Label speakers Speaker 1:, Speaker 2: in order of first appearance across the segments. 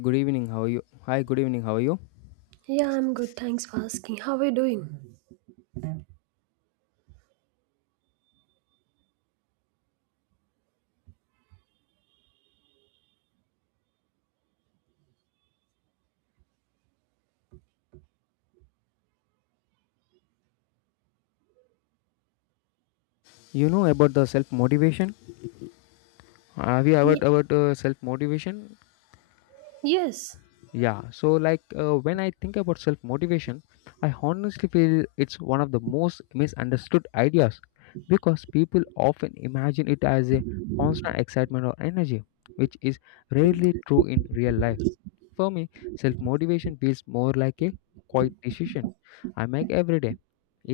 Speaker 1: Good evening. How are you? Hi. Good evening. How are you?
Speaker 2: Yeah, I'm good. Thanks for asking. How are you doing?
Speaker 1: You know about the self motivation. Have you
Speaker 2: Ye-
Speaker 1: heard about self motivation?
Speaker 2: Yes.
Speaker 1: Yeah, so like when I think about self motivation, I honestly feel it's one of the most misunderstood ideas because people often imagine it as a constant excitement or energy, which is rarely true in real life. For me, self motivation feels more like a quiet decision I make every day,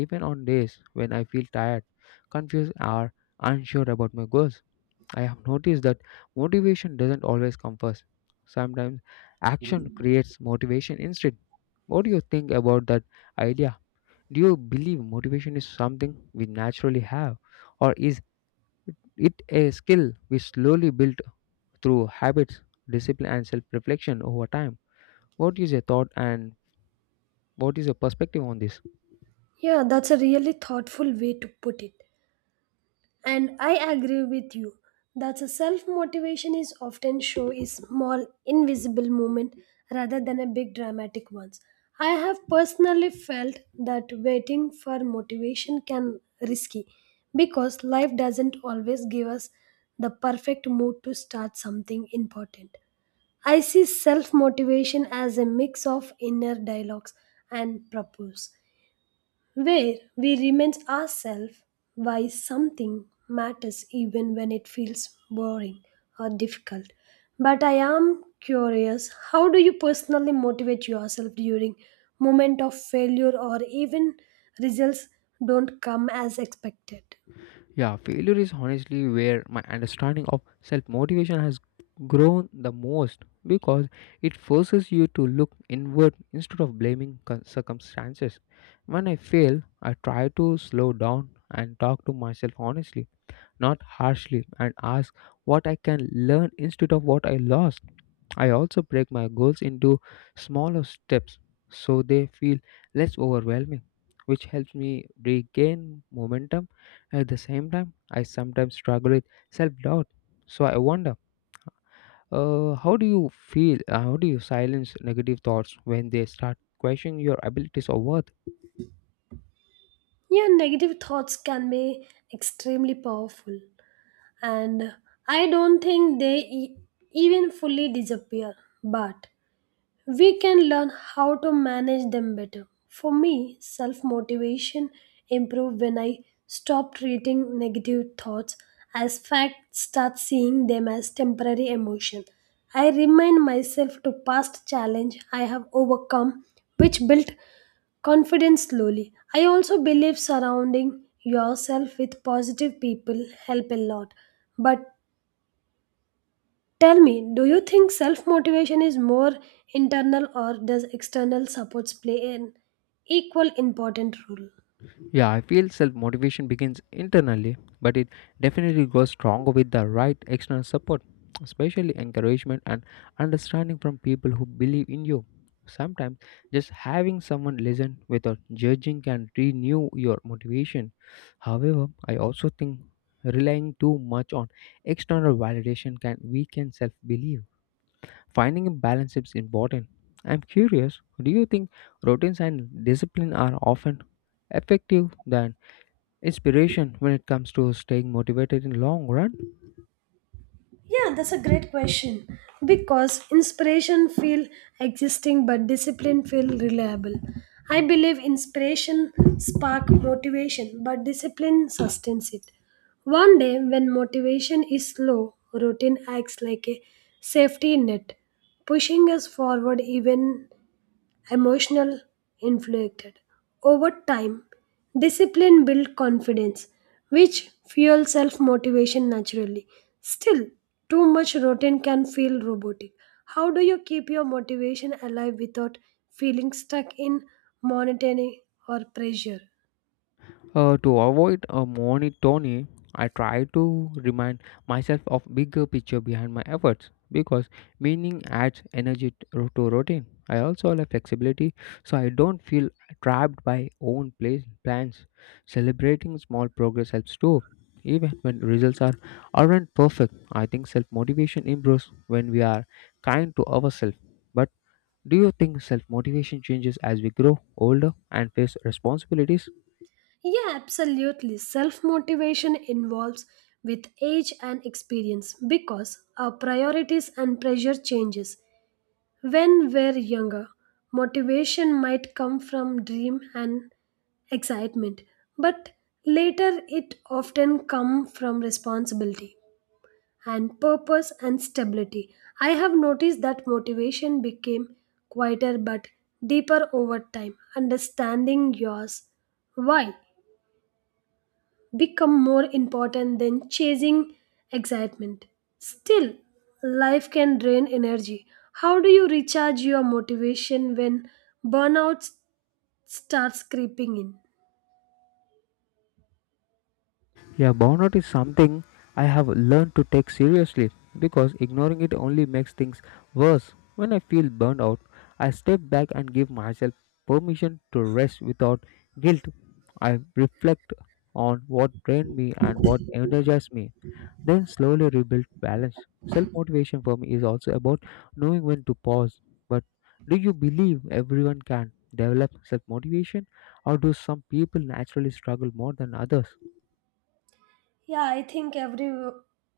Speaker 1: even on days when I feel tired, confused, or unsure about my goals. I have noticed that motivation doesn't always come first. Sometimes action creates motivation instead. What do you think about that idea? Do you believe motivation is something we naturally have, or is it a skill we slowly build through habits, discipline, and self reflection over time? What is your thought and what is your perspective on this?
Speaker 2: Yeah, that's a really thoughtful way to put it. And I agree with you. That's a self motivation is often show is small invisible movement rather than a big dramatic ones. I have personally felt that waiting for motivation can risky because life doesn't always give us the perfect mood to start something important. I see self motivation as a mix of inner dialogues and purpose, where we remind ourselves why something matters even when it feels boring or difficult. But I am curious how do you personally motivate yourself during moment of failure or even results don't come as expected?
Speaker 1: Yeah, failure is honestly where my understanding of self motivation has grown the most because it forces you to look inward instead of blaming circumstances. When I fail, I try to slow down and talk to myself honestly, not harshly, and ask what I can learn instead of what I lost. I also break my goals into smaller steps so they feel less overwhelming, which helps me regain momentum. At the same time, I sometimes struggle with self doubt. So I wonder, how do you feel? How do you silence negative thoughts when they start questioning your abilities or worth?
Speaker 2: Your negative thoughts can be extremely powerful. And I don't think they even fully disappear. But we can learn how to manage them better. For me, self motivation improved when I stopped treating negative thoughts as fact, start seeing them as temporary emotion. I remind myself to past challenge I have overcome, which built confidence slowly. I also believe surrounding yourself with positive people help a lot, but tell me, do you think self motivation is more internal or does external supports play an equal important role?
Speaker 1: Yeah, I feel self motivation begins internally, but it definitely grows stronger with the right external support, especially encouragement and understanding from people who believe in you. Sometimes just having someone listen without judging can renew your motivation. However, I also think relying too much on external validation can weaken self belief. Finding a balance is important. I'm curious, do you think routines and discipline are often effective than inspiration when it comes to staying motivated in long run?
Speaker 2: Yeah, that's a great question because inspiration feel existing but discipline feel reliable. I believe inspiration spark motivation but discipline sustains it. One day when motivation is low, routine acts like a safety net, pushing us forward even emotional inflicted. Over time, discipline builds confidence, which fuels self motivation naturally. Still, too much routine can feel robotic. How do you keep your motivation alive without feeling stuck in monotony or pressure?
Speaker 1: To avoid a monotony, I try to remind myself of bigger picture behind my efforts because meaning adds energy to routine. I also have flexibility so I don't feel trapped by own place plans. Celebrating small progress helps too, even when results are aren't perfect. I think self motivation improves when we are kind to ourselves, but. Do you think self motivation changes as we grow older and face responsibilities?
Speaker 2: Yeah, absolutely. Self motivation involves with age and experience because our priorities and pressure changes. When we're younger, motivation might come from dream and excitement, but later it often come from responsibility and purpose and stability. I have noticed that motivation became quieter but deeper over time, understanding yours why become more important than chasing excitement. Still, life can drain energy. How do you recharge your motivation when burnout starts creeping in?
Speaker 1: Yeah, burnout is something I have learned to take seriously because ignoring it only makes things worse. When I feel burned out, I step back and give myself permission to rest without guilt. I reflect on what drained me and what energized me, then slowly rebuild balance. Self motivation for me is also about knowing when to pause. But do you believe everyone can develop self motivation, or do some people naturally struggle more than others?
Speaker 2: Yeah, I think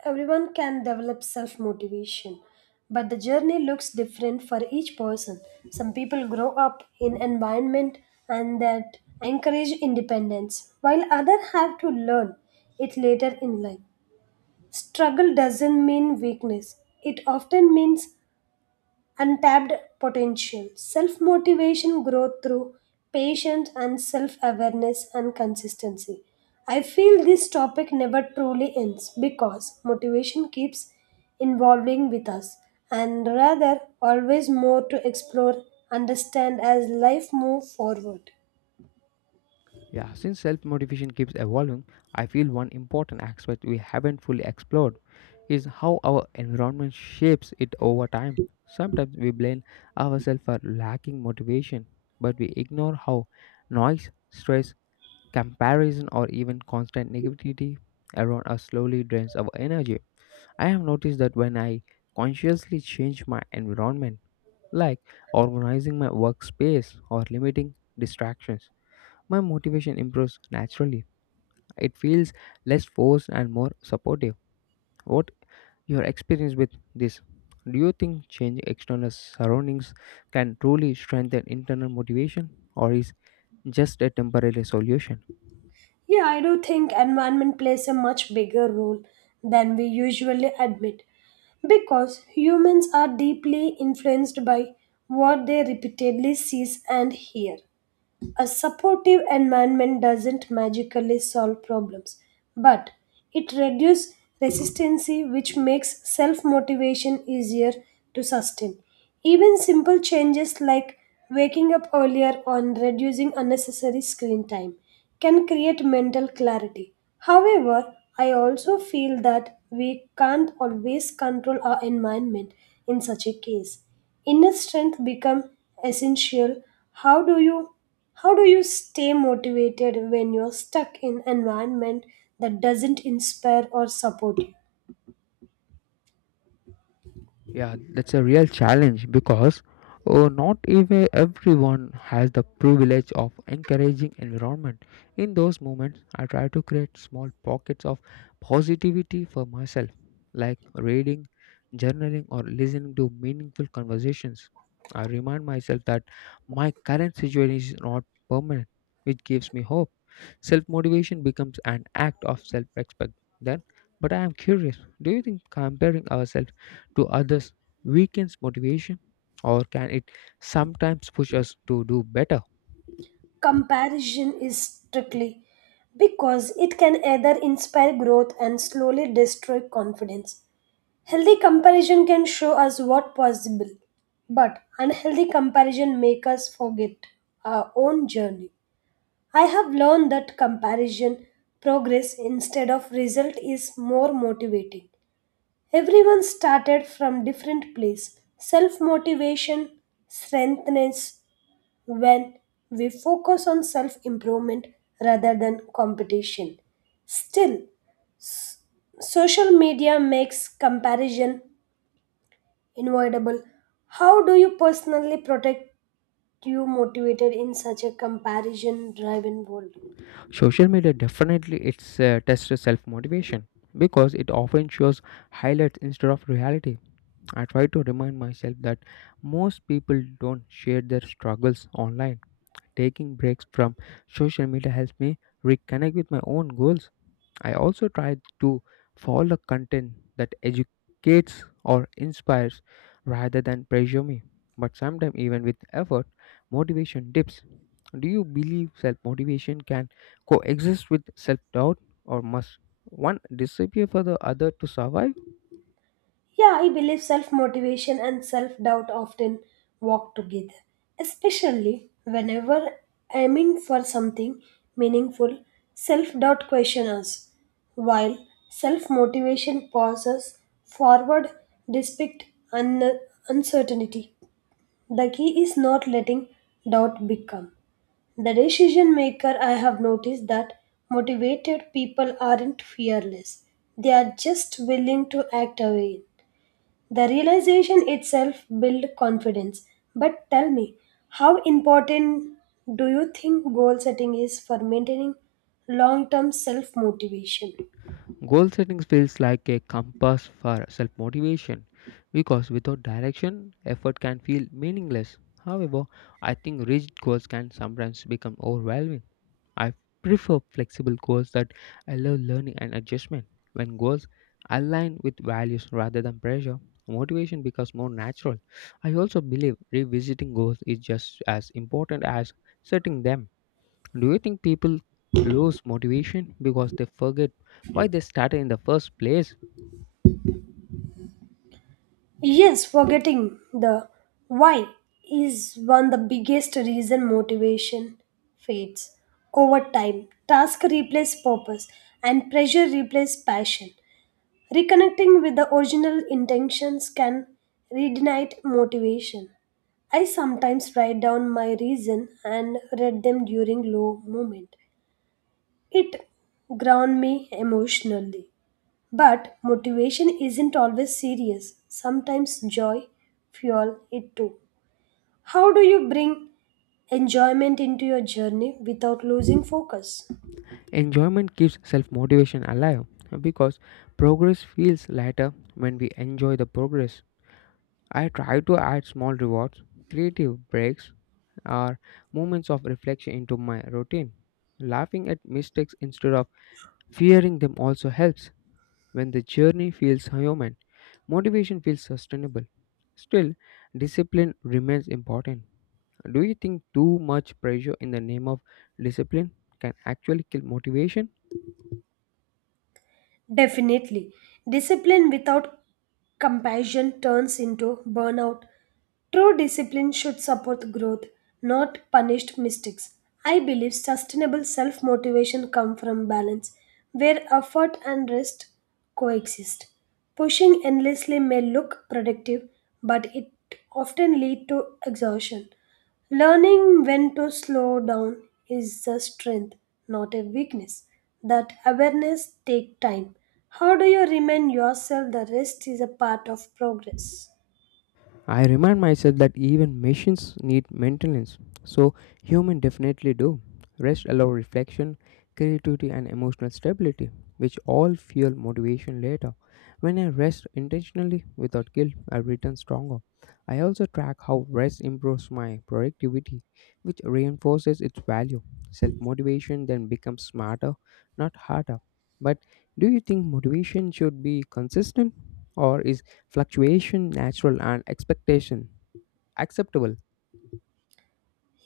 Speaker 2: everyone can develop self motivation, but the journey looks different for each person. Some people grow up in environment and that encourage independence, while others have to learn it later in life. Struggle doesn't mean weakness, it often means untapped potential. Self motivation grows through patience and self awareness and consistency. I feel this topic never truly ends because motivation keeps evolving with us and rather always more to explore understand as life moves forward.
Speaker 1: Yeah, since self motivation keeps evolving, I feel one important aspect we haven't fully explored is how our environment shapes it over time. Sometimes we blame ourselves for lacking motivation, but we ignore how noise, stress, comparison or even constant negativity around us slowly drains our energy. I have noticed that when I consciously change my environment, like organizing my workspace or limiting distractions, my motivation improves naturally. It feels less forced and more supportive. What your experience with this? Do you think changing external surroundings can truly strengthen internal motivation, or is just a temporary solution?
Speaker 2: Yeah, I do think environment plays a much bigger role than we usually admit because humans are deeply influenced by what they repeatedly see and hear. A supportive environment doesn't magically solve problems, but it reduces resistance, which makes self motivation easier to sustain. Even simple changes like waking up earlier or reducing unnecessary screen time can create mental clarity. However, I also feel that we can't always control our environment in such a case. Inner strength become essential. How do you how do you stay motivated when you're stuck in environment that doesn't inspire or support you?
Speaker 1: Yeah, that's a real challenge because not even everyone has the privilege of encouraging environment. In those moments, I try to create small pockets of positivity for myself, like reading, journaling, or listening to meaningful conversations. I remind myself that my current situation is not permanent, which gives me hope. Self motivation becomes an act of self respect then. But I am curious, do you think comparing ourselves to others weakens motivation, or can it sometimes push us to do better?
Speaker 2: Comparison is strictly because it can either inspire growth and slowly destroy confidence. Healthy comparison can show us what possible, but unhealthy comparison make us forget our own journey. I have learned that comparison progress instead of result is more motivating. Everyone started from different place. Self-motivation strengthens when we focus on self-improvement rather than competition. Still, s- social media makes comparison avoidable. How do you personally protect you motivated in such a comparison driven world?
Speaker 1: Social media definitely it's tests self motivation because it often shows highlights instead of reality. I try to remind myself that most people don't share their struggles online. Taking breaks from social media helps me reconnect with my own goals. I also try to follow content that educates or inspires rather than pressure me. But sometimes, even with effort, motivation dips. Do you believe self motivation can coexist with self doubt, or must one disappear for the other to survive?
Speaker 2: Yeah, I believe self motivation and self doubt often walk together, especially whenever aiming for something meaningful, self doubt questions us, while self motivation pauses forward despite un- uncertainty. The key is not letting doubt become the decision maker. I have noticed that motivated people aren't fearless. They are just willing to act away. The realization itself builds confidence. But tell me, how important do you think goal setting is for maintaining long term self motivation?
Speaker 1: Goal setting feels like a compass for self motivation because without direction, effort can feel meaningless. However, I think rigid goals can sometimes become overwhelming. I prefer flexible goals that allow learning and adjustment. When goals align with values rather than pressure, motivation becomes more natural. I also believe revisiting goals is just as important as setting them. Do you think people lose motivation because they forget why they started in the first place?
Speaker 2: Yes, forgetting the why is one of the biggest reason motivation fades. Over time, task replace purpose and pressure replace passion. Reconnecting with the original intentions can reignite motivation. I sometimes write down my reason and read them during low moment. It ground me emotionally. But motivation isn't always serious. Sometimes joy fuel it too. How do you bring enjoyment into your journey without losing focus?
Speaker 1: Enjoyment keeps self motivation alive because progress feels lighter when we enjoy the progress. I try to add small rewards, creative breaks, or moments of reflection into my routine. Laughing at mistakes instead of fearing them also helps. When the journey feels human, motivation feels sustainable. Still, discipline remains important. Do you think too much pressure in the name of discipline can actually kill motivation?
Speaker 2: Definitely. Discipline without compassion turns into burnout. True discipline should support growth, not punish mistakes. I believe sustainable self motivation comes from balance, where effort and rest coexist. Pushing endlessly may look productive, but it often leads to exhaustion. Learning when to slow down is a strength, not a weakness. That awareness takes time. How do you remind yourself the rest is a part of progress?
Speaker 1: I remind myself that even machines need maintenance, so human definitely do. Rest allow reflection, creativity and emotional stability, which all fuel motivation later. When I rest intentionally without guilt, I return stronger. I also track how rest improves my productivity, which reinforces its value. Self motivation then becomes smarter, not harder. But do you think motivation should be consistent, or is fluctuation natural and expectation acceptable?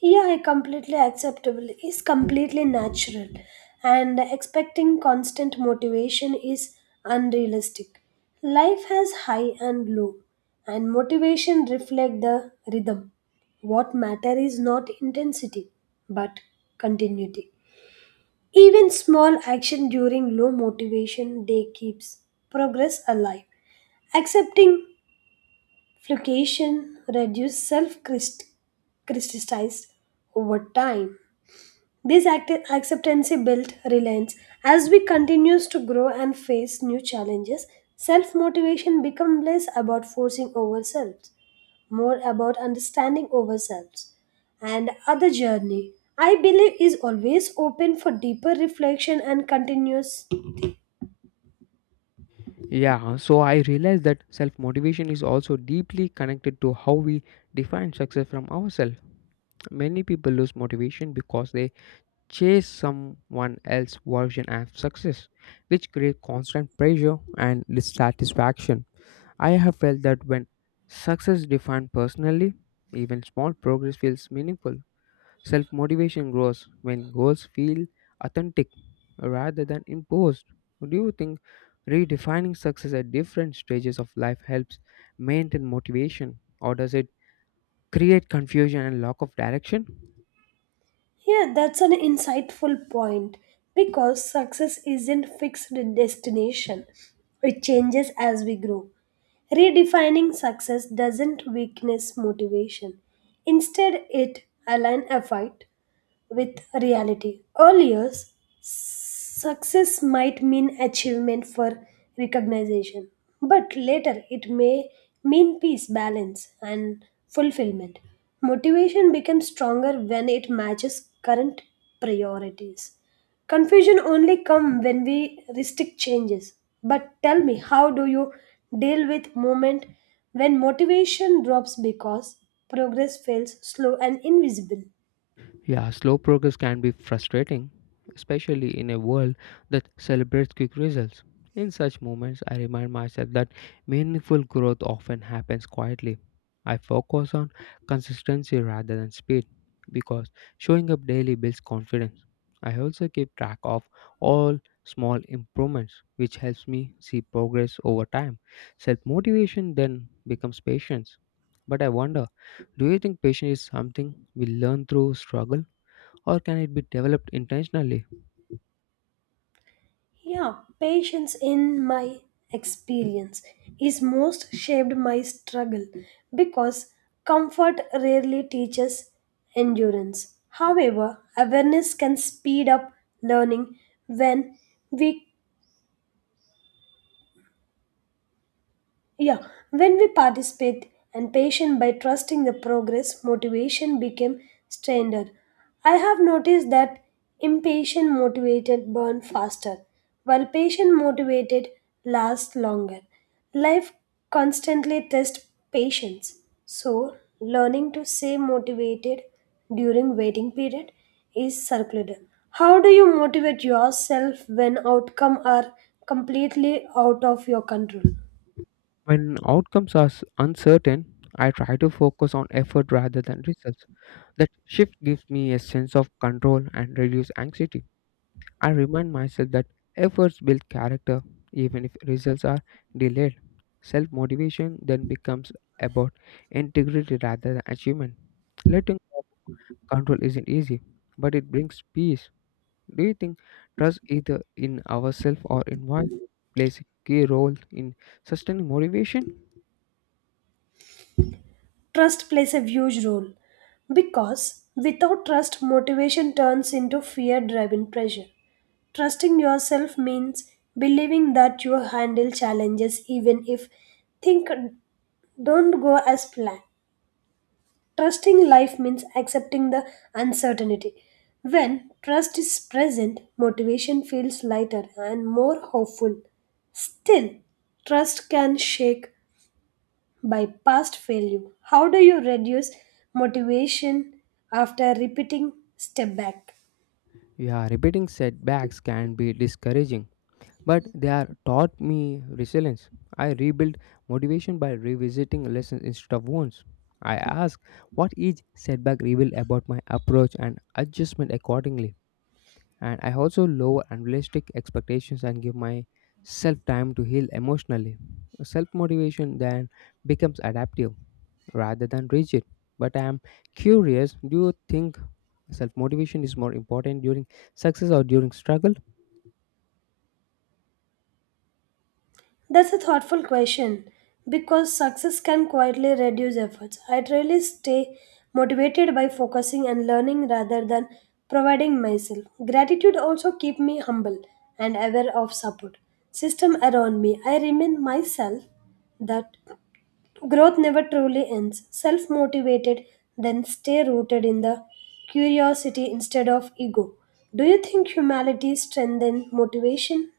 Speaker 2: Yeah, completely acceptable is completely natural, and expecting constant motivation is unrealistic. Life has high and low, and motivation reflect the rhythm. What matter is not intensity, but continuity. Even small action during low motivation day keeps progress alive. Accepting fluctuation reduces self criticism over time. This acceptance built reliance. As we continues to grow and face new challenges, self-motivation becomes less about forcing ourselves, more about understanding ourselves. And other journey, I believe, is always open for deeper reflection and continuous.
Speaker 1: Yeah, so I realized that self motivation is also deeply connected to how we define success from ourselves. Many people lose motivation because they chase someone else's version of success, which creates constant pressure and dissatisfaction. I have felt that when success is defined personally, even small progress feels meaningful. Self motivation grows when goals feel authentic rather than imposed. Do you think redefining success at different stages of life helps maintain motivation, or does it create confusion and lack of direction?
Speaker 2: Yeah, that's an insightful point because success isn't fixed destination. It changes as we grow. Redefining success doesn't weakness motivation. Instead, it aligns effort with reality. Earlier, success might mean achievement for recognition, but later it may mean peace, balance, and fulfillment. Motivation becomes stronger when it matches current priorities. Confusion only comes when we restrict changes. But tell me, how do you deal with moment when motivation drops because progress feels slow and invisible?
Speaker 1: Yeah, slow progress can be frustrating, especially in a world that celebrates quick results. In such moments, I remind myself that meaningful growth often happens quietly. I focus on consistency rather than speed because showing up daily builds confidence. I also keep track of all small improvements, which helps me see progress over time. Self motivation then becomes patience. But I wonder, do you think patience is something we learn through struggle, or can it be developed intentionally?
Speaker 2: Yeah, patience in my experience is most shaped my struggle because comfort rarely teaches endurance. However, awareness can speed up learning when we Yeah, when we participate and patient by trusting the progress, motivation became standard. I have noticed that impatient motivated burn faster, while patient motivated lasts longer. Life constantly tests patience, so learning to stay motivated during waiting period is circular. How do you motivate yourself when outcome are completely out of your control?
Speaker 1: When outcomes are uncertain, I try to focus on effort rather than results. That shift gives me a sense of control and reduce anxiety. I remind myself that efforts build character even if results are delayed. Self motivation then becomes about integrity rather than achievement. Letting go of control isn't easy, but it brings peace. Do you think trust, either in ourselves or in what, plays a key role in sustaining motivation?
Speaker 2: Trust plays a huge role because without trust, motivation turns into fear driven pressure. Trusting yourself means believing that you handle challenges even if things don't go as planned. Trusting life means accepting the uncertainty. When trust is present, motivation feels lighter and more hopeful. Still, trust can shake by past failure. How do you reduce motivation after repeating step back?
Speaker 1: Yeah, repeating setbacks can be discouraging, but they are taught me resilience. I rebuild motivation by revisiting lessons instead of wounds. I ask what each setback revealed about my approach and adjustment accordingly. And I also lower unrealistic expectations and give myself time to heal emotionally. Self motivation then becomes adaptive rather than rigid. But I am curious, do you think self motivation is more important during success or during struggle?
Speaker 2: That's a thoughtful question because success can quietly reduce efforts. I really stay motivated by focusing and learning rather than providing myself. Gratitude also keep me humble and aware of support system around me. I remind myself that growth never truly ends. Self motivated, then stay rooted in the curiosity instead of ego. Do you think humility strengthens motivation?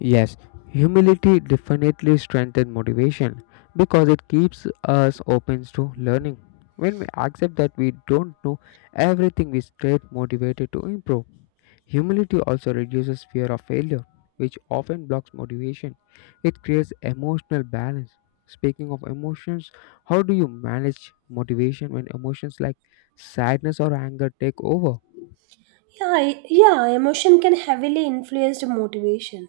Speaker 1: Yes, humility definitely strengthens motivation because it keeps us open to learning. When we accept that we don't know everything, we stay motivated to improve. Humility also reduces fear of failure, which often blocks motivation. It creates emotional balance. Speaking of emotions, how do you manage motivation when emotions like sadness or anger take over?
Speaker 2: Yeah, emotion can heavily influence the motivation,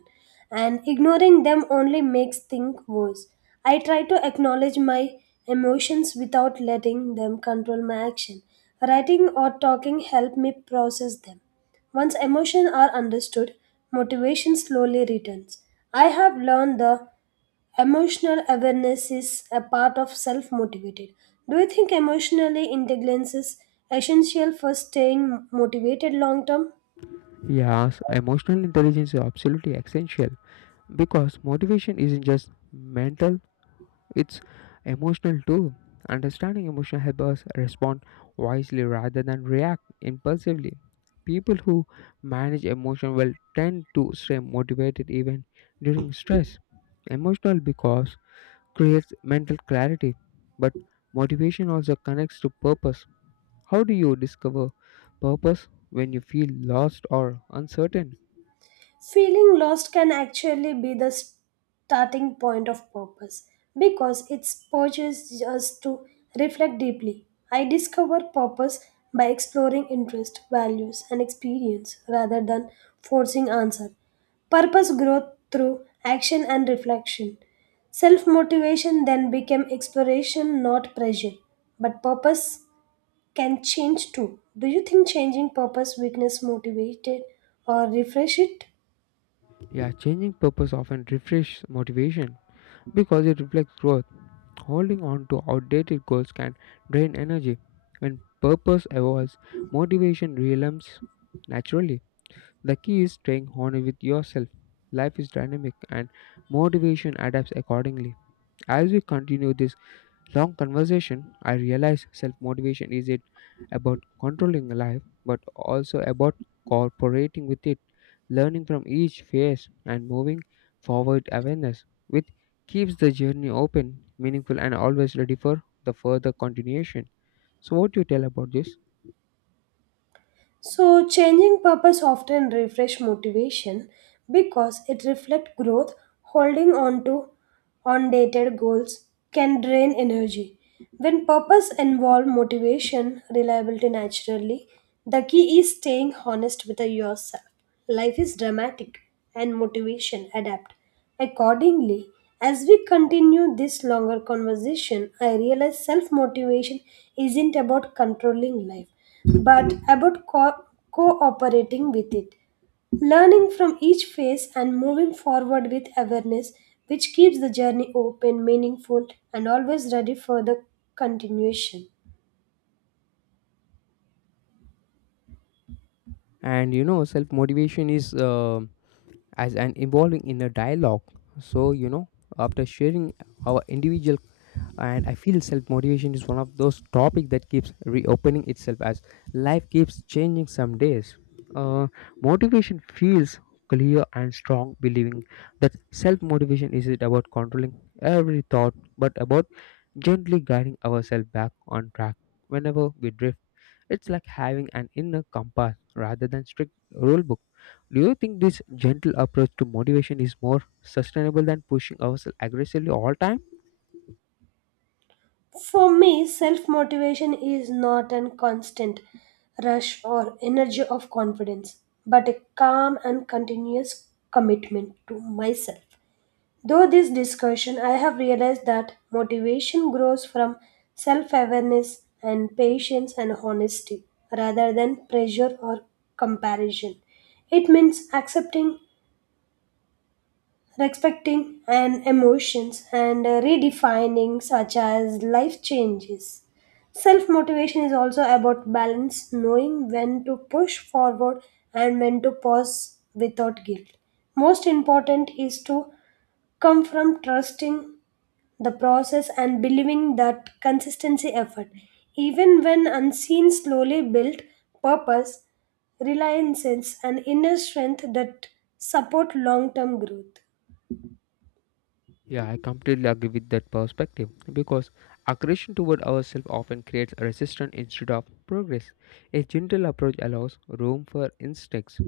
Speaker 2: and ignoring them only makes things worse. I try to acknowledge my emotions without letting them control my action. Writing or talking help me process them. Once emotions are understood, motivation slowly returns. I have learned the emotional awareness is a part of self motivated. Do you think emotional intelligence is essential for staying motivated long term?
Speaker 1: Yes, emotional intelligence is absolutely essential because motivation isn't just mental. It's emotional too. Understanding emotion helps us respond wisely rather than react impulsively. People who manage emotion will tend to stay motivated even during stress. Emotional because creates mental clarity, but motivation also connects to purpose. How do you discover purpose when you feel lost or uncertain?
Speaker 2: Feeling lost can actually be the starting point of purpose because it pushes us to reflect deeply. I discover purpose by exploring interest, values, and experience rather than forcing answer. Purpose growth through action and reflection. Self motivation then became exploration, not pressure. But purpose can change too. Do you think changing purpose weakness motivated or refresh it?
Speaker 1: Yeah, changing purpose often refreshes motivation because it reflects growth. Holding on to outdated goals can drain energy. When purpose evolves, motivation realms naturally. The key is staying honest with yourself. Life is dynamic and motivation adapts accordingly. As we continue this long conversation, I realized self motivation isn't about controlling life but also about cooperating with it, learning from each phase, and moving forward awareness, which keeps the journey open, meaningful, and always ready for the further continuation. So, what do you tell about this?
Speaker 2: So, changing purpose often refresh motivation because it reflects growth. Holding on to undated goals can drain energy. When purpose involve motivation, reliability naturally. The key is staying honest with yourself. Life is dramatic, and motivation adapt. Accordingly, as we continue this longer conversation, I realize self motivation isn't about controlling life, but about cooperating with it, learning from each phase and moving forward with awareness, which keeps the journey open, meaningful, and always ready for the continuation.
Speaker 1: And you know, self motivation is as an evolving inner dialogue. So, you know, after sharing our individual, and I feel self motivation is one of those topics that keeps reopening itself as life keeps changing. Some days uh, motivation feels clear and strong, believing that self motivation isn't about controlling every thought but about gently guiding ourselves back on track whenever we drift. It's like having an inner compass rather than strict rule book. Do you think this gentle approach to motivation is more sustainable than pushing ourselves aggressively all time?
Speaker 2: For me, self motivation is not a constant rush or energy of confidence, but a calm and continuous commitment to myself. Though this discussion, I have realized that motivation grows from self awareness and patience and honesty rather than pressure or comparison. It means accepting respecting and emotions and redefining such as life changes self motivation is also about balance knowing when to push forward and when to pause without guilt most important is to come from trusting the process and believing that consistency effort even when unseen slowly built purpose reliances and inner strength that support long term growth.
Speaker 1: Yeah, I completely agree with that perspective because aggression toward ourselves often creates resistance instead of progress. A gentle approach allows room for instincts,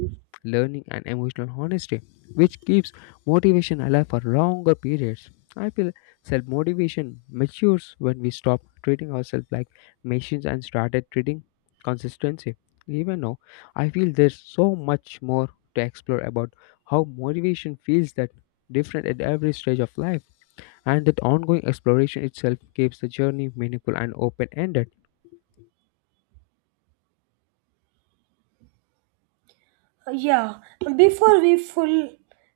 Speaker 1: learning, and emotional honesty, which keeps motivation alive for longer periods. I feel self motivation matures when we stop treating ourselves like machines and started treating consistency. Even now, I feel there's so much more to explore about how motivation feels that different at every stage of life, and that ongoing exploration itself keeps the journey meaningful and open ended.
Speaker 2: Yeah, before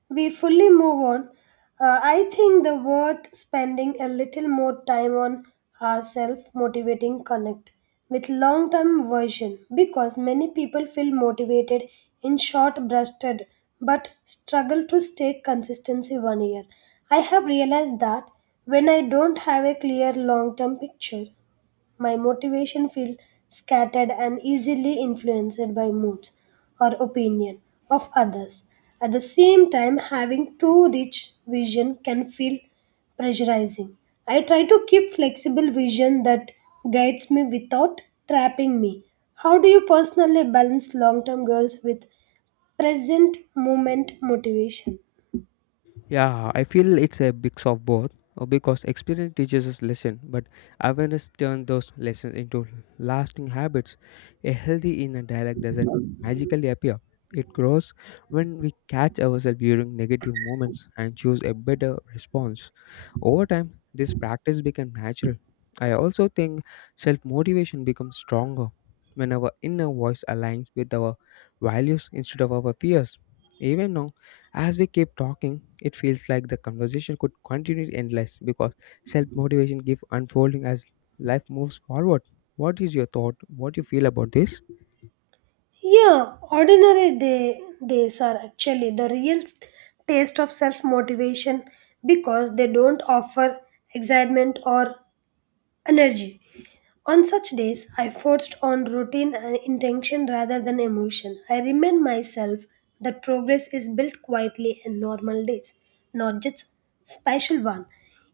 Speaker 2: we fully move on, I think the worth spending a little more time on our self-motivating connect with long-term version because many people feel motivated in short-breasted but struggle to stay consistency 1 year. I have realized that when I don't have a clear long-term picture my motivation feels scattered and easily influenced by moods or opinion of others. At the same time, having too rich vision can feel pressurizing. I try to keep flexible vision that guides me without trapping me. How do you personally balance long-term goals with present moment motivation?
Speaker 1: Yeah, I feel it's a mix of both because experience teaches us lesson, but awareness turns those lessons into lasting habits. A healthy inner dialogue doesn't magically appear. It grows when we catch ourselves during negative moments and choose a better response. Over time, this practice becomes natural. I also think self motivation becomes stronger when our inner voice aligns with our values instead of our fears. Even now, as we keep talking, it feels like the conversation could continue endless because self motivation keeps unfolding as life moves forward. What is your thought? What do you feel about this?
Speaker 2: Yeah, days are actually the real taste of self motivation because they don't offer excitement or energy. On such days, I forced on routine and intention rather than emotion. I remind myself that progress is built quietly in normal days, not just special one.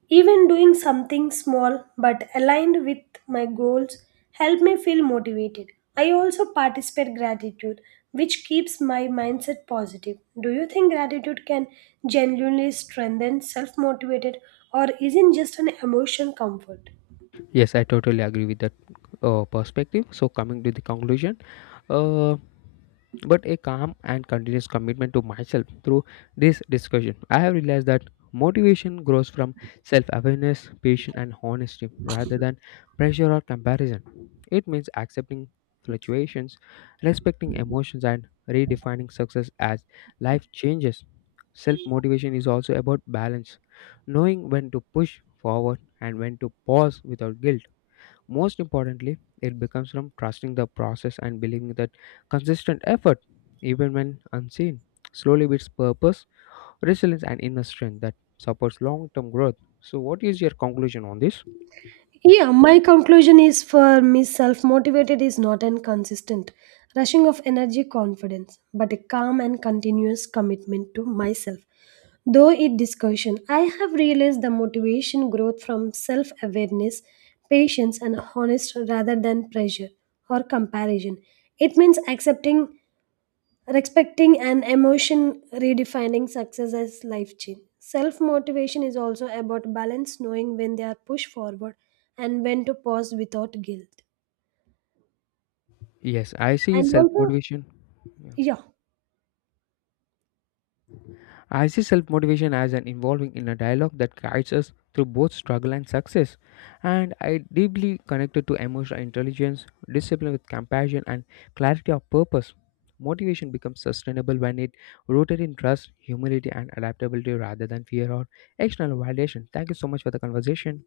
Speaker 2: Even doing something small but aligned with my goals help me feel motivated. I also participate gratitude, which keeps my mindset positive. Do you think gratitude can genuinely strengthen self-motivated or isn't just an emotion comfort?
Speaker 1: Yes, I totally agree with that perspective. So, coming to the conclusion, Uh, but a calm and continuous commitment to myself through this discussion. I have realized that motivation grows from self awareness, patience, and honesty rather than pressure or comparison. It means accepting fluctuations, respecting emotions, and redefining success as life changes. Self motivation is also about balance, knowing when to push forward and when to pause without guilt. Most importantly, it becomes from trusting the process and believing that consistent effort, even when unseen, slowly builds purpose, resilience, and inner strength that supports long term growth. So, what is your conclusion on this?
Speaker 2: Yeah, my conclusion is for me self motivated is not an consistent rushing of energy confidence, but a calm and continuous commitment to myself. Though in discussion, I have realized the motivation growth from self awareness, patience, and honest rather than pressure or comparison. It means accepting respecting an emotion, redefining success as life change. Self motivation is also about balance, knowing when they are pushed forward and when to pause without guilt.
Speaker 1: Yes, I see
Speaker 2: And
Speaker 1: self
Speaker 2: also,
Speaker 1: motivation.
Speaker 2: yeah.
Speaker 1: I see self motivation as an involving in a dialogue that guides us through both struggle and success, and I deeply connected to emotional intelligence, discipline with compassion, and clarity of purpose. Motivation becomes sustainable when it rooted in trust, humility, and adaptability rather than fear or external validation. Thank you so much for the conversation.